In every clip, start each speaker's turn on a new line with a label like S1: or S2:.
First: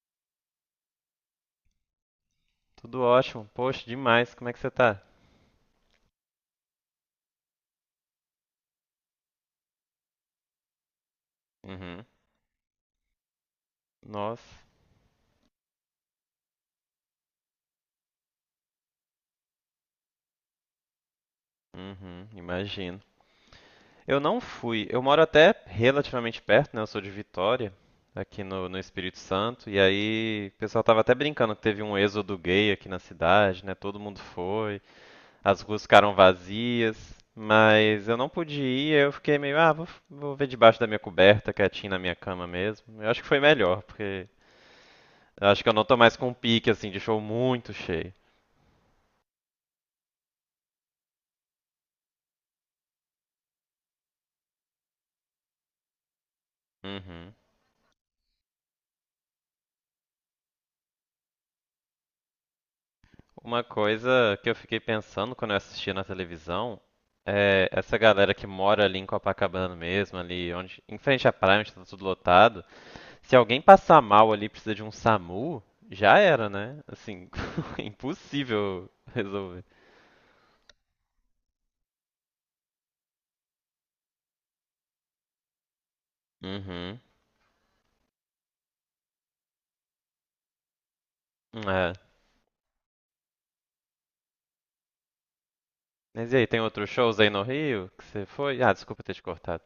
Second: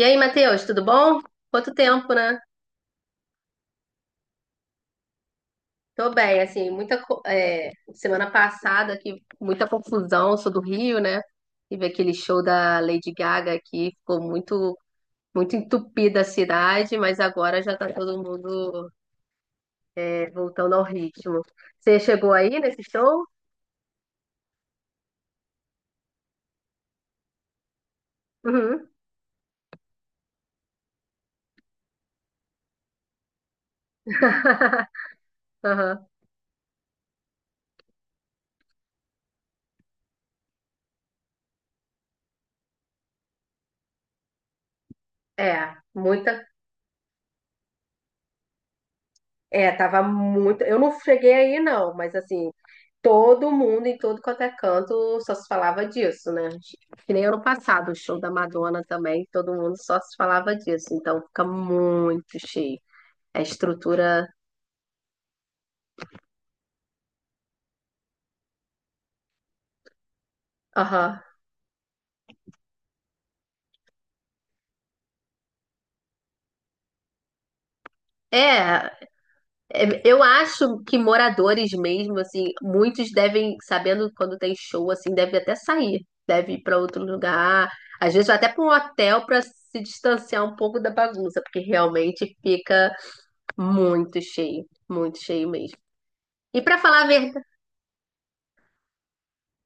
S1: E aí, Matheus, tudo bom? Quanto tempo, né?
S2: Tudo ótimo. Poxa, demais. Como é que você tá?
S1: Tô bem, assim, semana passada aqui, muita confusão, sou do Rio, né? Tive
S2: Uhum.
S1: aquele show da Lady Gaga aqui, ficou
S2: Nossa.
S1: muito muito entupida a cidade, mas agora já tá todo mundo voltando ao ritmo. Você
S2: Uhum,
S1: chegou aí nesse
S2: imagino.
S1: show?
S2: Eu não fui. Eu moro até relativamente perto, né? Eu sou de Vitória, aqui no
S1: Uhum.
S2: Espírito Santo. E aí, o pessoal tava até brincando que teve um êxodo gay aqui na cidade, né? Todo mundo foi. As ruas
S1: Aham.
S2: ficaram vazias. Mas eu não pude ir, eu fiquei meio, ah, vou ver debaixo da minha coberta, quietinho na minha cama mesmo. Eu acho que foi melhor, porque eu acho que eu
S1: É,
S2: não tô mais com um
S1: muita.
S2: pique, assim, de show muito cheio.
S1: É, tava muito. Eu não cheguei aí, não, mas assim, todo mundo em todo quanto é canto só se falava disso, né? Que nem
S2: Uhum.
S1: ano passado, o show da Madonna também, todo mundo só se falava disso. Então fica muito cheio. A
S2: Uma
S1: estrutura.
S2: coisa que eu fiquei pensando quando eu assisti na televisão é essa galera que mora ali em Copacabana mesmo, ali onde, em
S1: Aham.
S2: frente à praia, onde tá tudo lotado. Se alguém passar mal ali e precisa de um SAMU, já era, né? Assim, impossível
S1: É,
S2: resolver.
S1: eu acho que moradores mesmo, assim, muitos devem, sabendo quando tem show, assim, devem até sair, deve ir para
S2: Uhum.
S1: outro lugar, às vezes até para um hotel para se distanciar um pouco da bagunça, porque
S2: É.
S1: realmente fica muito cheio mesmo.
S2: Mas e aí, tem
S1: E para
S2: outros
S1: falar a...
S2: shows aí no Rio que você foi? Ah, desculpa ter te cortado.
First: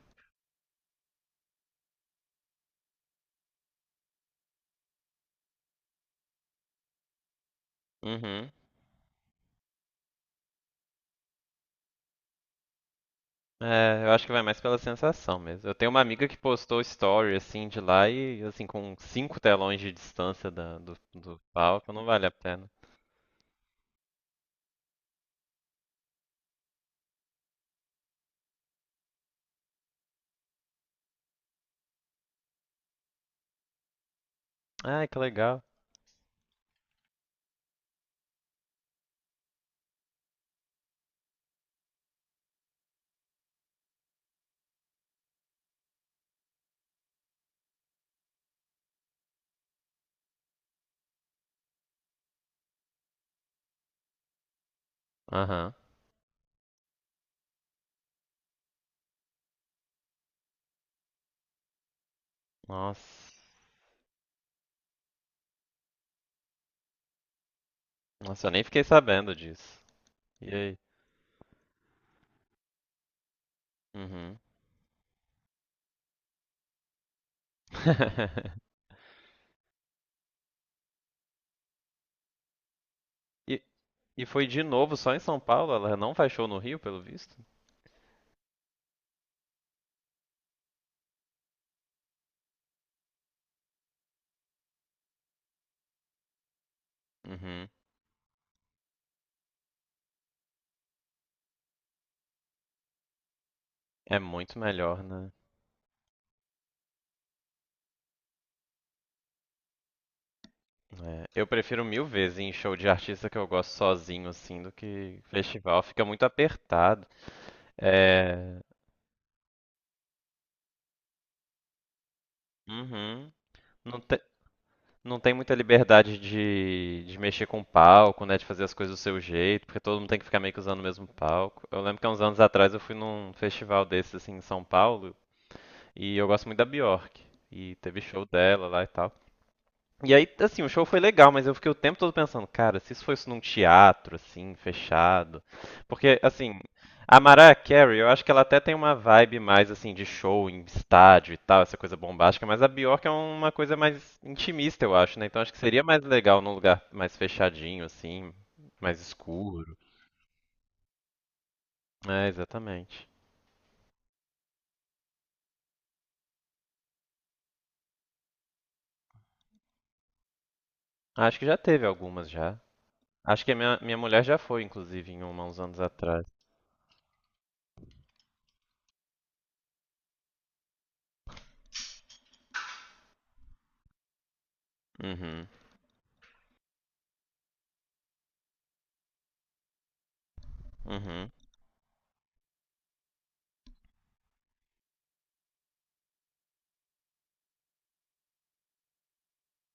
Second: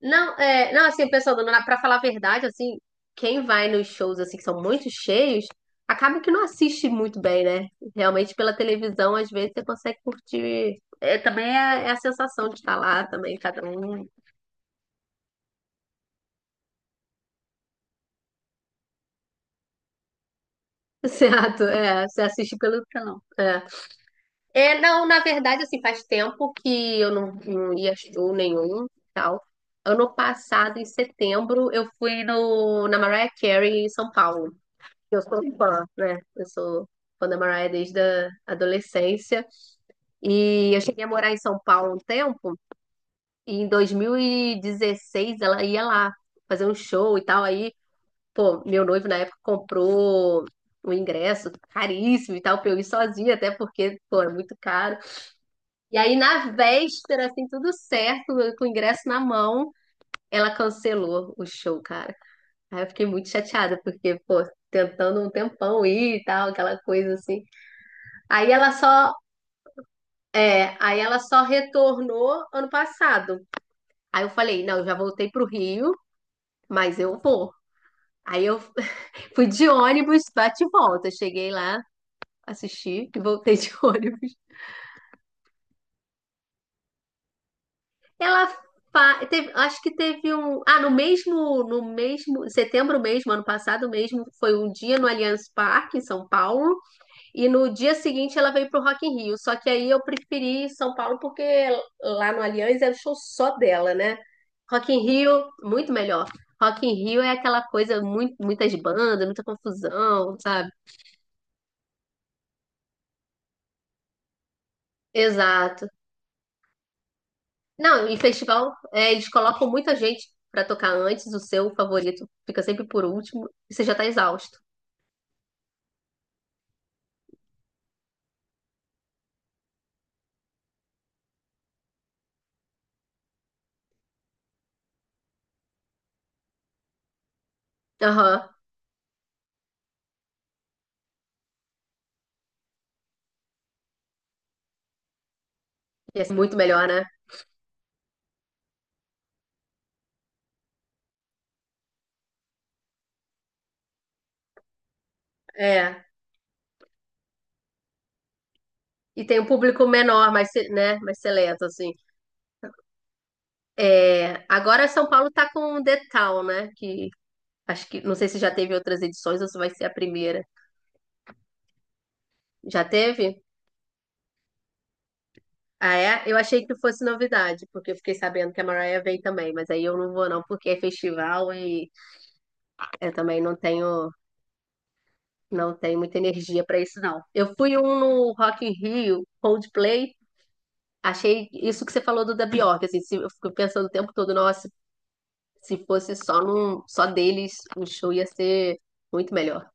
S1: Não, não, assim, pensando, pra falar a verdade, assim, quem vai nos shows, assim, que são muito cheios, acaba que não assiste muito bem, né? Realmente,
S2: Uhum.
S1: pela televisão, às vezes, você consegue curtir. Também é, é a sensação de estar lá, também, cada
S2: É,
S1: um.
S2: eu acho que vai mais pela sensação mesmo. Eu tenho uma amiga que postou story assim de lá e assim com cinco telões de distância da- do, do
S1: Certo,
S2: palco, não
S1: é, você
S2: vale a
S1: assiste
S2: pena.
S1: pelo telão. É. Não, na verdade, assim, faz tempo que eu não ia a show nenhum, tal. Ano passado, em setembro, eu fui no, na Mariah Carey, em São Paulo.
S2: Ai, que
S1: Eu sou
S2: legal.
S1: fã, né? Eu sou fã da Mariah desde a adolescência. E eu cheguei a morar em São Paulo um tempo, e em 2016 ela ia lá fazer um show e tal. Aí, pô, meu noivo na época comprou um ingresso caríssimo e tal, pra eu ir sozinha, até porque, pô, é muito caro.
S2: Aham.
S1: E aí, na véspera, assim, tudo certo, eu com o ingresso na mão, ela cancelou o show, cara. Aí eu fiquei muito
S2: Nossa.
S1: chateada, porque, pô, tentando um tempão ir e tal, aquela coisa assim.
S2: Nossa, eu
S1: Aí
S2: nem
S1: ela
S2: fiquei
S1: só,
S2: sabendo disso. E aí?
S1: aí ela só retornou ano passado. Aí eu
S2: Uhum.
S1: falei, não, eu já voltei pro Rio, mas eu vou. Aí eu fui de ônibus, bate e volta. Cheguei lá, assisti e voltei
S2: E,
S1: de
S2: e
S1: ônibus.
S2: foi de novo só em São Paulo? Ela não faz show no Rio, pelo visto?
S1: Ela Teve, acho que teve um, ah, no mesmo, setembro mesmo, ano passado mesmo, foi um dia no Allianz Parque em São Paulo. E
S2: Uhum.
S1: no dia seguinte ela veio pro Rock in Rio. Só que aí eu preferi São Paulo porque lá no Allianz era show só dela, né?
S2: É muito
S1: Rock in
S2: melhor, né?
S1: Rio, muito melhor. Rock in Rio é aquela coisa, muito, muitas bandas, muita confusão, sabe?
S2: É, eu prefiro mil vezes ir em show de artista que eu gosto sozinho, assim, do que festival.
S1: Exato.
S2: Fica muito apertado.
S1: Não, e
S2: É.
S1: festival, é, eles colocam muita gente pra tocar antes, o seu favorito fica sempre por
S2: Uhum.
S1: último, e você já
S2: Não
S1: tá
S2: te-
S1: exausto.
S2: não tem muita liberdade de mexer com o palco, né? De fazer as coisas do seu jeito, porque todo mundo tem que ficar meio que usando o mesmo palco. Eu lembro que há uns anos atrás eu fui num festival desses assim em São Paulo e eu gosto muito da Bjork. E teve show
S1: Aham.
S2: dela lá e tal. E aí, assim, o show foi legal, mas eu fiquei o tempo todo pensando, cara, se isso fosse num teatro, assim, fechado. Porque,
S1: E é
S2: assim,
S1: muito melhor, né?
S2: a Mariah Carey, eu acho que ela até tem uma vibe mais, assim, de show em estádio e tal, essa coisa bombástica, mas a Bjork é uma coisa mais intimista, eu acho, né? Então acho que seria mais
S1: É.
S2: legal num lugar mais fechadinho, assim, mais
S1: E tem um
S2: escuro.
S1: público menor, mais, se- né, mais seleto, assim.
S2: É, exatamente.
S1: É, agora São Paulo tá com o The Town, né? Que acho que não sei se já teve outras edições ou se vai ser a primeira.
S2: Acho que já teve algumas já.
S1: Já teve?
S2: Acho que a minha, minha mulher já foi, inclusive, em uma uns anos
S1: Ah, é?
S2: atrás.
S1: Eu achei que fosse novidade, porque eu fiquei sabendo que a Mariah vem também, mas aí eu não vou não, porque é festival e eu também
S2: Uhum,
S1: não tenho muita energia pra isso não. Eu fui um no Rock in Rio, Coldplay,
S2: uhum.
S1: achei isso que você falou do da Bjork, assim, se- eu fico pensando o tempo todo, nossa, se fosse só num só deles, o show ia ser muito melhor.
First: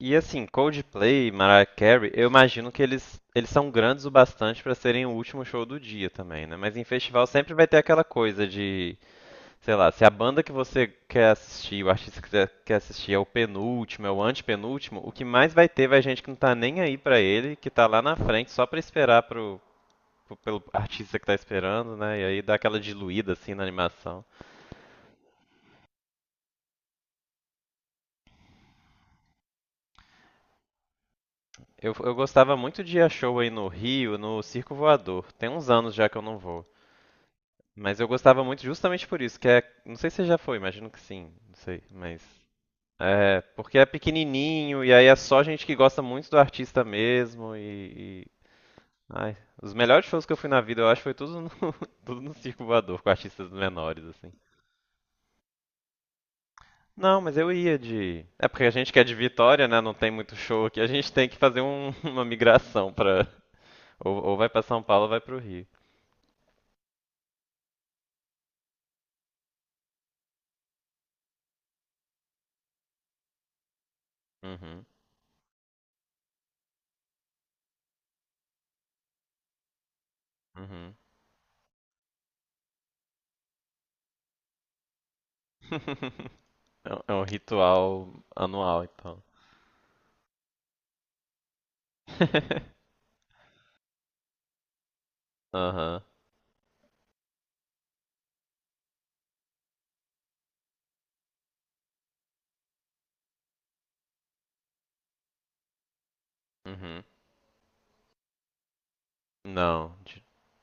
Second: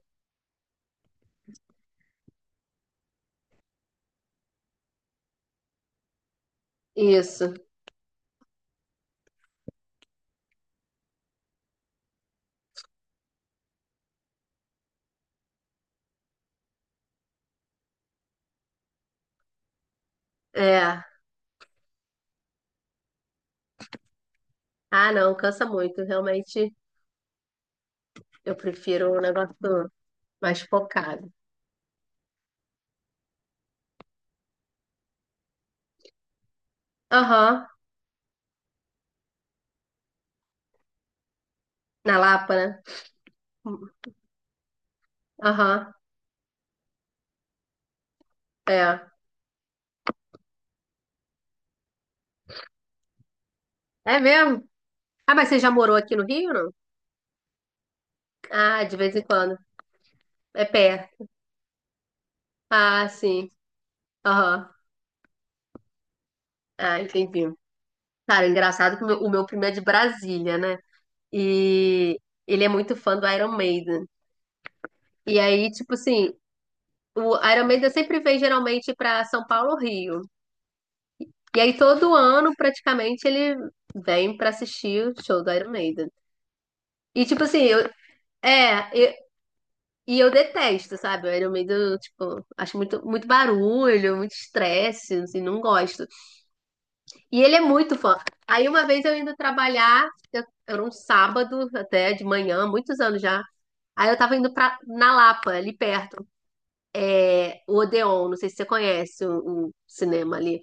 S2: E assim, Coldplay, Mariah Carey, eu imagino que eles são grandes o bastante pra serem o último show do dia também, né? Mas em festival sempre
S1: Isso.
S2: vai ter aquela coisa de, sei lá, se a banda que você quer assistir, o artista que você quer assistir é o penúltimo, é o antepenúltimo, o que mais vai ter vai gente que não tá nem aí pra ele, que tá lá na frente só pra esperar pro, pelo
S1: É.
S2: artista que tá esperando, né? E aí dá aquela diluída assim na animação.
S1: Ah, não, cansa muito. Realmente, eu prefiro um negócio mais focado.
S2: Eu gostava muito de ir a show aí no Rio, no Circo Voador. Tem uns anos já que eu não vou.
S1: Aham,
S2: Mas eu gostava muito justamente por isso, que é, não sei se já foi, imagino que sim, não sei,
S1: na
S2: mas
S1: Lapa, né?
S2: é, porque é pequenininho e aí é só gente que
S1: Aham,
S2: gosta muito do artista mesmo
S1: é.
S2: ai, os melhores shows que eu fui na vida, eu acho, foi tudo no, tudo no Circo Voador, com artistas menores
S1: É
S2: assim.
S1: mesmo? Ah, mas você já morou aqui no Rio, não?
S2: Não, mas eu ia de, é porque a
S1: Ah,
S2: gente
S1: de
S2: que é de
S1: vez em quando.
S2: Vitória, né, não tem muito
S1: É
S2: show aqui, a gente tem
S1: perto.
S2: que fazer uma migração
S1: Ah,
S2: pra
S1: sim.
S2: ou vai pra
S1: Aham.
S2: São Paulo ou vai pro Rio.
S1: Ah, entendi. Cara, é engraçado que o meu primo é de Brasília, né? E ele é muito fã do Iron Maiden.
S2: Uhum,
S1: E aí, tipo assim, o Iron Maiden sempre vem geralmente pra São Paulo ou Rio.
S2: uhum.
S1: E aí todo ano, praticamente, ele vem pra assistir o show do Iron Maiden.
S2: É um
S1: E tipo assim, eu
S2: ritual anual,
S1: é, eu-
S2: então.
S1: e eu detesto, sabe? O Iron Maiden, tipo, acho muito muito barulho, muito estresse, assim, não
S2: Aham.
S1: gosto. E ele é muito fã. Aí uma vez eu indo trabalhar, eu, era um sábado até de manhã, muitos anos já. Aí eu tava indo pra, na Lapa, ali perto,
S2: Uhum.
S1: é, o Odeon, não sei se você conhece o
S2: Não. de-
S1: cinema ali.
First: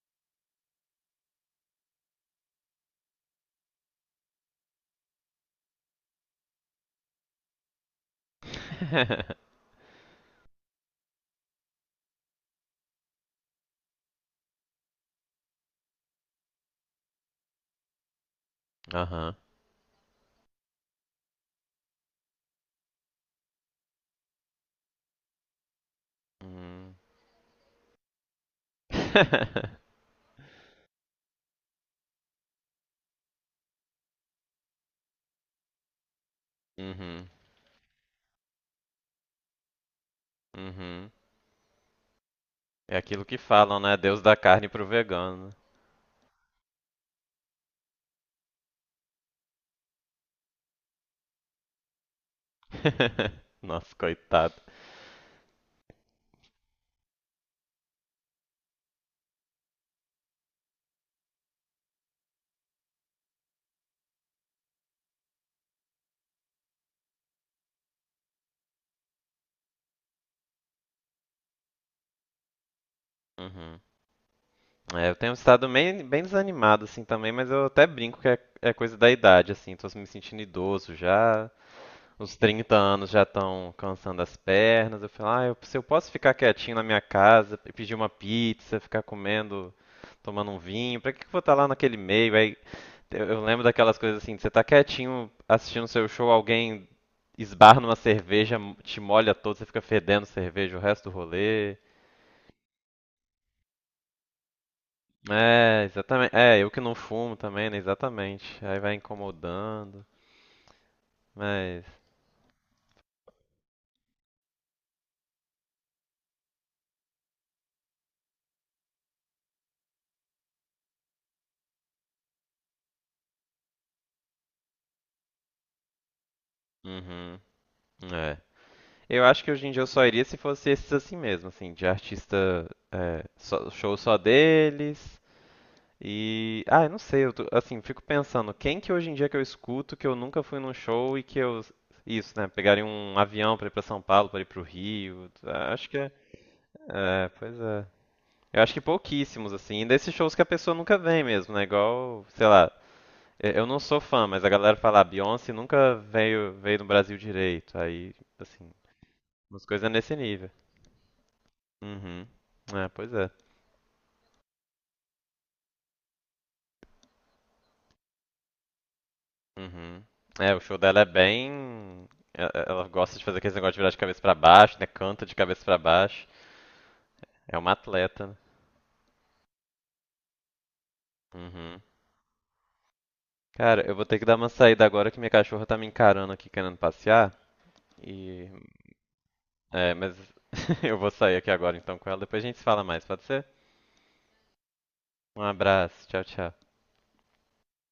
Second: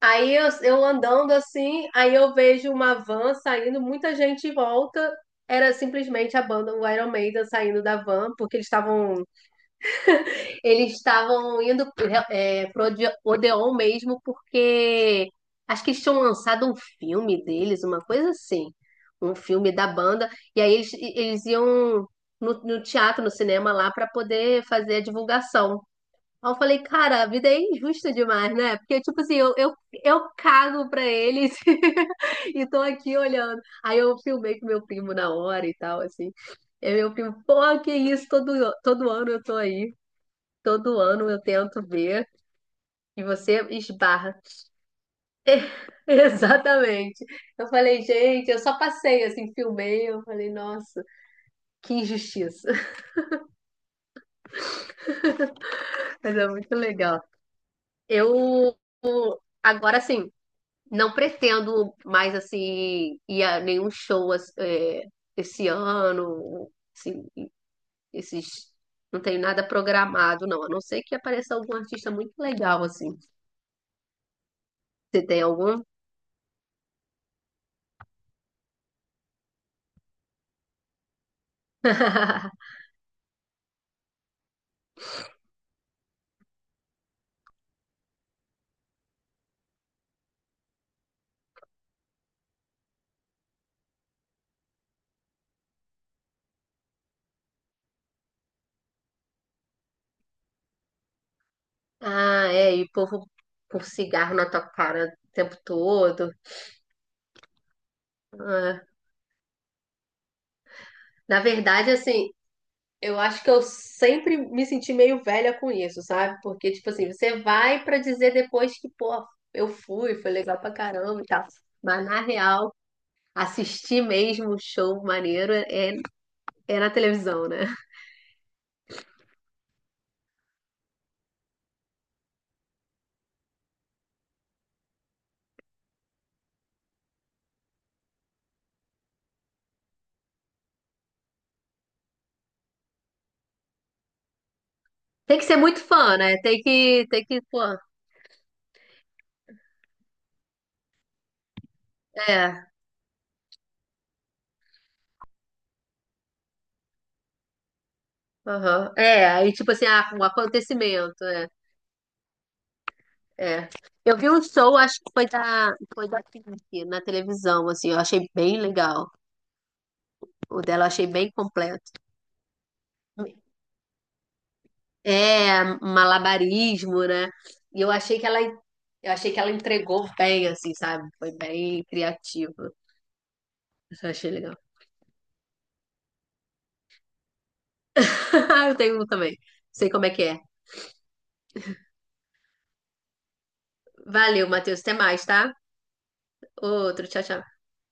S1: Eu andando assim, aí eu vejo uma van saindo, muita gente em volta. Era simplesmente a banda, o Iron Maiden saindo da van, porque eles estavam indo é, pro Odeon mesmo, porque acho que eles tinham lançado um filme deles, uma coisa assim,
S2: Aham.
S1: um filme da banda, e aí eles iam no teatro, no cinema lá, para poder fazer a divulgação. Aí eu falei,
S2: Hum.
S1: cara, a vida é injusta demais, né? Porque, tipo assim, eu cago pra eles e tô aqui olhando. Aí eu filmei com meu primo na hora e tal, assim. E meu
S2: Uhum.
S1: primo, pô, que isso, todo ano eu tô aí. Todo
S2: Uhum.
S1: ano eu tento ver
S2: É
S1: e
S2: aquilo que
S1: você
S2: falam, né? Deus
S1: esbarra.
S2: da carne pro vegano.
S1: Exatamente. Eu falei, gente, eu só passei, assim, filmei. Eu falei, nossa, que injustiça.
S2: Nossa, coitado.
S1: Mas é muito legal. Eu, agora, assim. Não pretendo mais, assim, ir a nenhum show esse ano, assim, esses... Não tenho nada programado, não. A não ser que apareça algum artista muito legal, assim.
S2: Uhum. É, eu
S1: Você
S2: tenho
S1: tem
S2: estado
S1: algum?
S2: bem, bem desanimado, assim, também, mas eu até brinco que é coisa da idade, assim. Tô me sentindo idoso já. Os 30 anos já estão cansando as pernas. Eu falo, ah, eu, se eu posso ficar quietinho na minha casa, e pedir uma pizza, ficar comendo, tomando um vinho, pra que que eu vou estar lá naquele meio? Aí eu lembro daquelas coisas assim, de você tá quietinho assistindo seu show, alguém esbarra numa cerveja, te molha todo, você fica fedendo cerveja o resto do rolê.
S1: Ah, é, e o povo com cigarro na tua cara o tempo
S2: É,
S1: todo.
S2: exatamente. É, eu que não fumo também, né? Exatamente. Aí
S1: Ah,
S2: vai incomodando.
S1: na
S2: Mas.
S1: verdade, assim, eu acho que eu sempre me senti meio velha com isso, sabe? Porque, tipo assim, você vai pra dizer depois que, pô, eu fui, foi legal pra caramba e tal. Mas na real, assistir mesmo o show maneiro é, é na
S2: Uhum.
S1: televisão, né?
S2: É. Eu acho que hoje em dia eu só iria se fosse esses assim mesmo, assim, de artista, é, show só deles. E, ah, eu não sei, assim, fico pensando, quem que hoje em dia que eu escuto que eu nunca fui num show e que eu, isso, né, pegaria um avião pra ir pra São Paulo, pra ir pro Rio.
S1: Tem que ser
S2: Ah,
S1: muito
S2: acho que é,
S1: fã, né? Tem que,
S2: pois
S1: pô,
S2: é. Eu acho que pouquíssimos, assim, e desses shows que a pessoa nunca vem mesmo, né, igual, sei
S1: é,
S2: lá, eu não sou fã, mas a galera fala, "Ah, Beyoncé nunca veio no Brasil direito", aí, assim,
S1: aham, é, aí
S2: umas
S1: tipo assim,
S2: coisas
S1: ah,
S2: nesse
S1: um
S2: nível.
S1: acontecimento, é...
S2: Uhum. É, pois é.
S1: É. Eu vi um show, acho que foi foi da Pink, na televisão, assim, eu achei bem legal.
S2: Uhum. É, o
S1: O
S2: show
S1: dela eu
S2: dela é
S1: achei bem
S2: bem.
S1: completo.
S2: e- Ela gosta de fazer aquele negócio de virar de cabeça pra baixo, né? Canta de
S1: É,
S2: cabeça pra baixo.
S1: malabarismo, né?
S2: É uma
S1: E eu achei
S2: atleta,
S1: que
S2: né?
S1: ela, eu achei que ela entregou bem, assim, sabe? Foi
S2: Uhum.
S1: bem criativo.
S2: Cara, eu vou
S1: Isso eu
S2: ter que
S1: achei
S2: dar uma
S1: legal.
S2: saída agora que minha cachorra tá me encarando aqui querendo passear. E.
S1: Eu tenho um também. Sei
S2: É,
S1: como é
S2: mas
S1: que é.
S2: eu vou sair aqui agora então com ela. Depois a gente se fala mais, pode ser?
S1: Valeu, Matheus. Até mais,
S2: Um
S1: tá?
S2: abraço. Tchau, tchau.
S1: Outro. Tchau, tchau.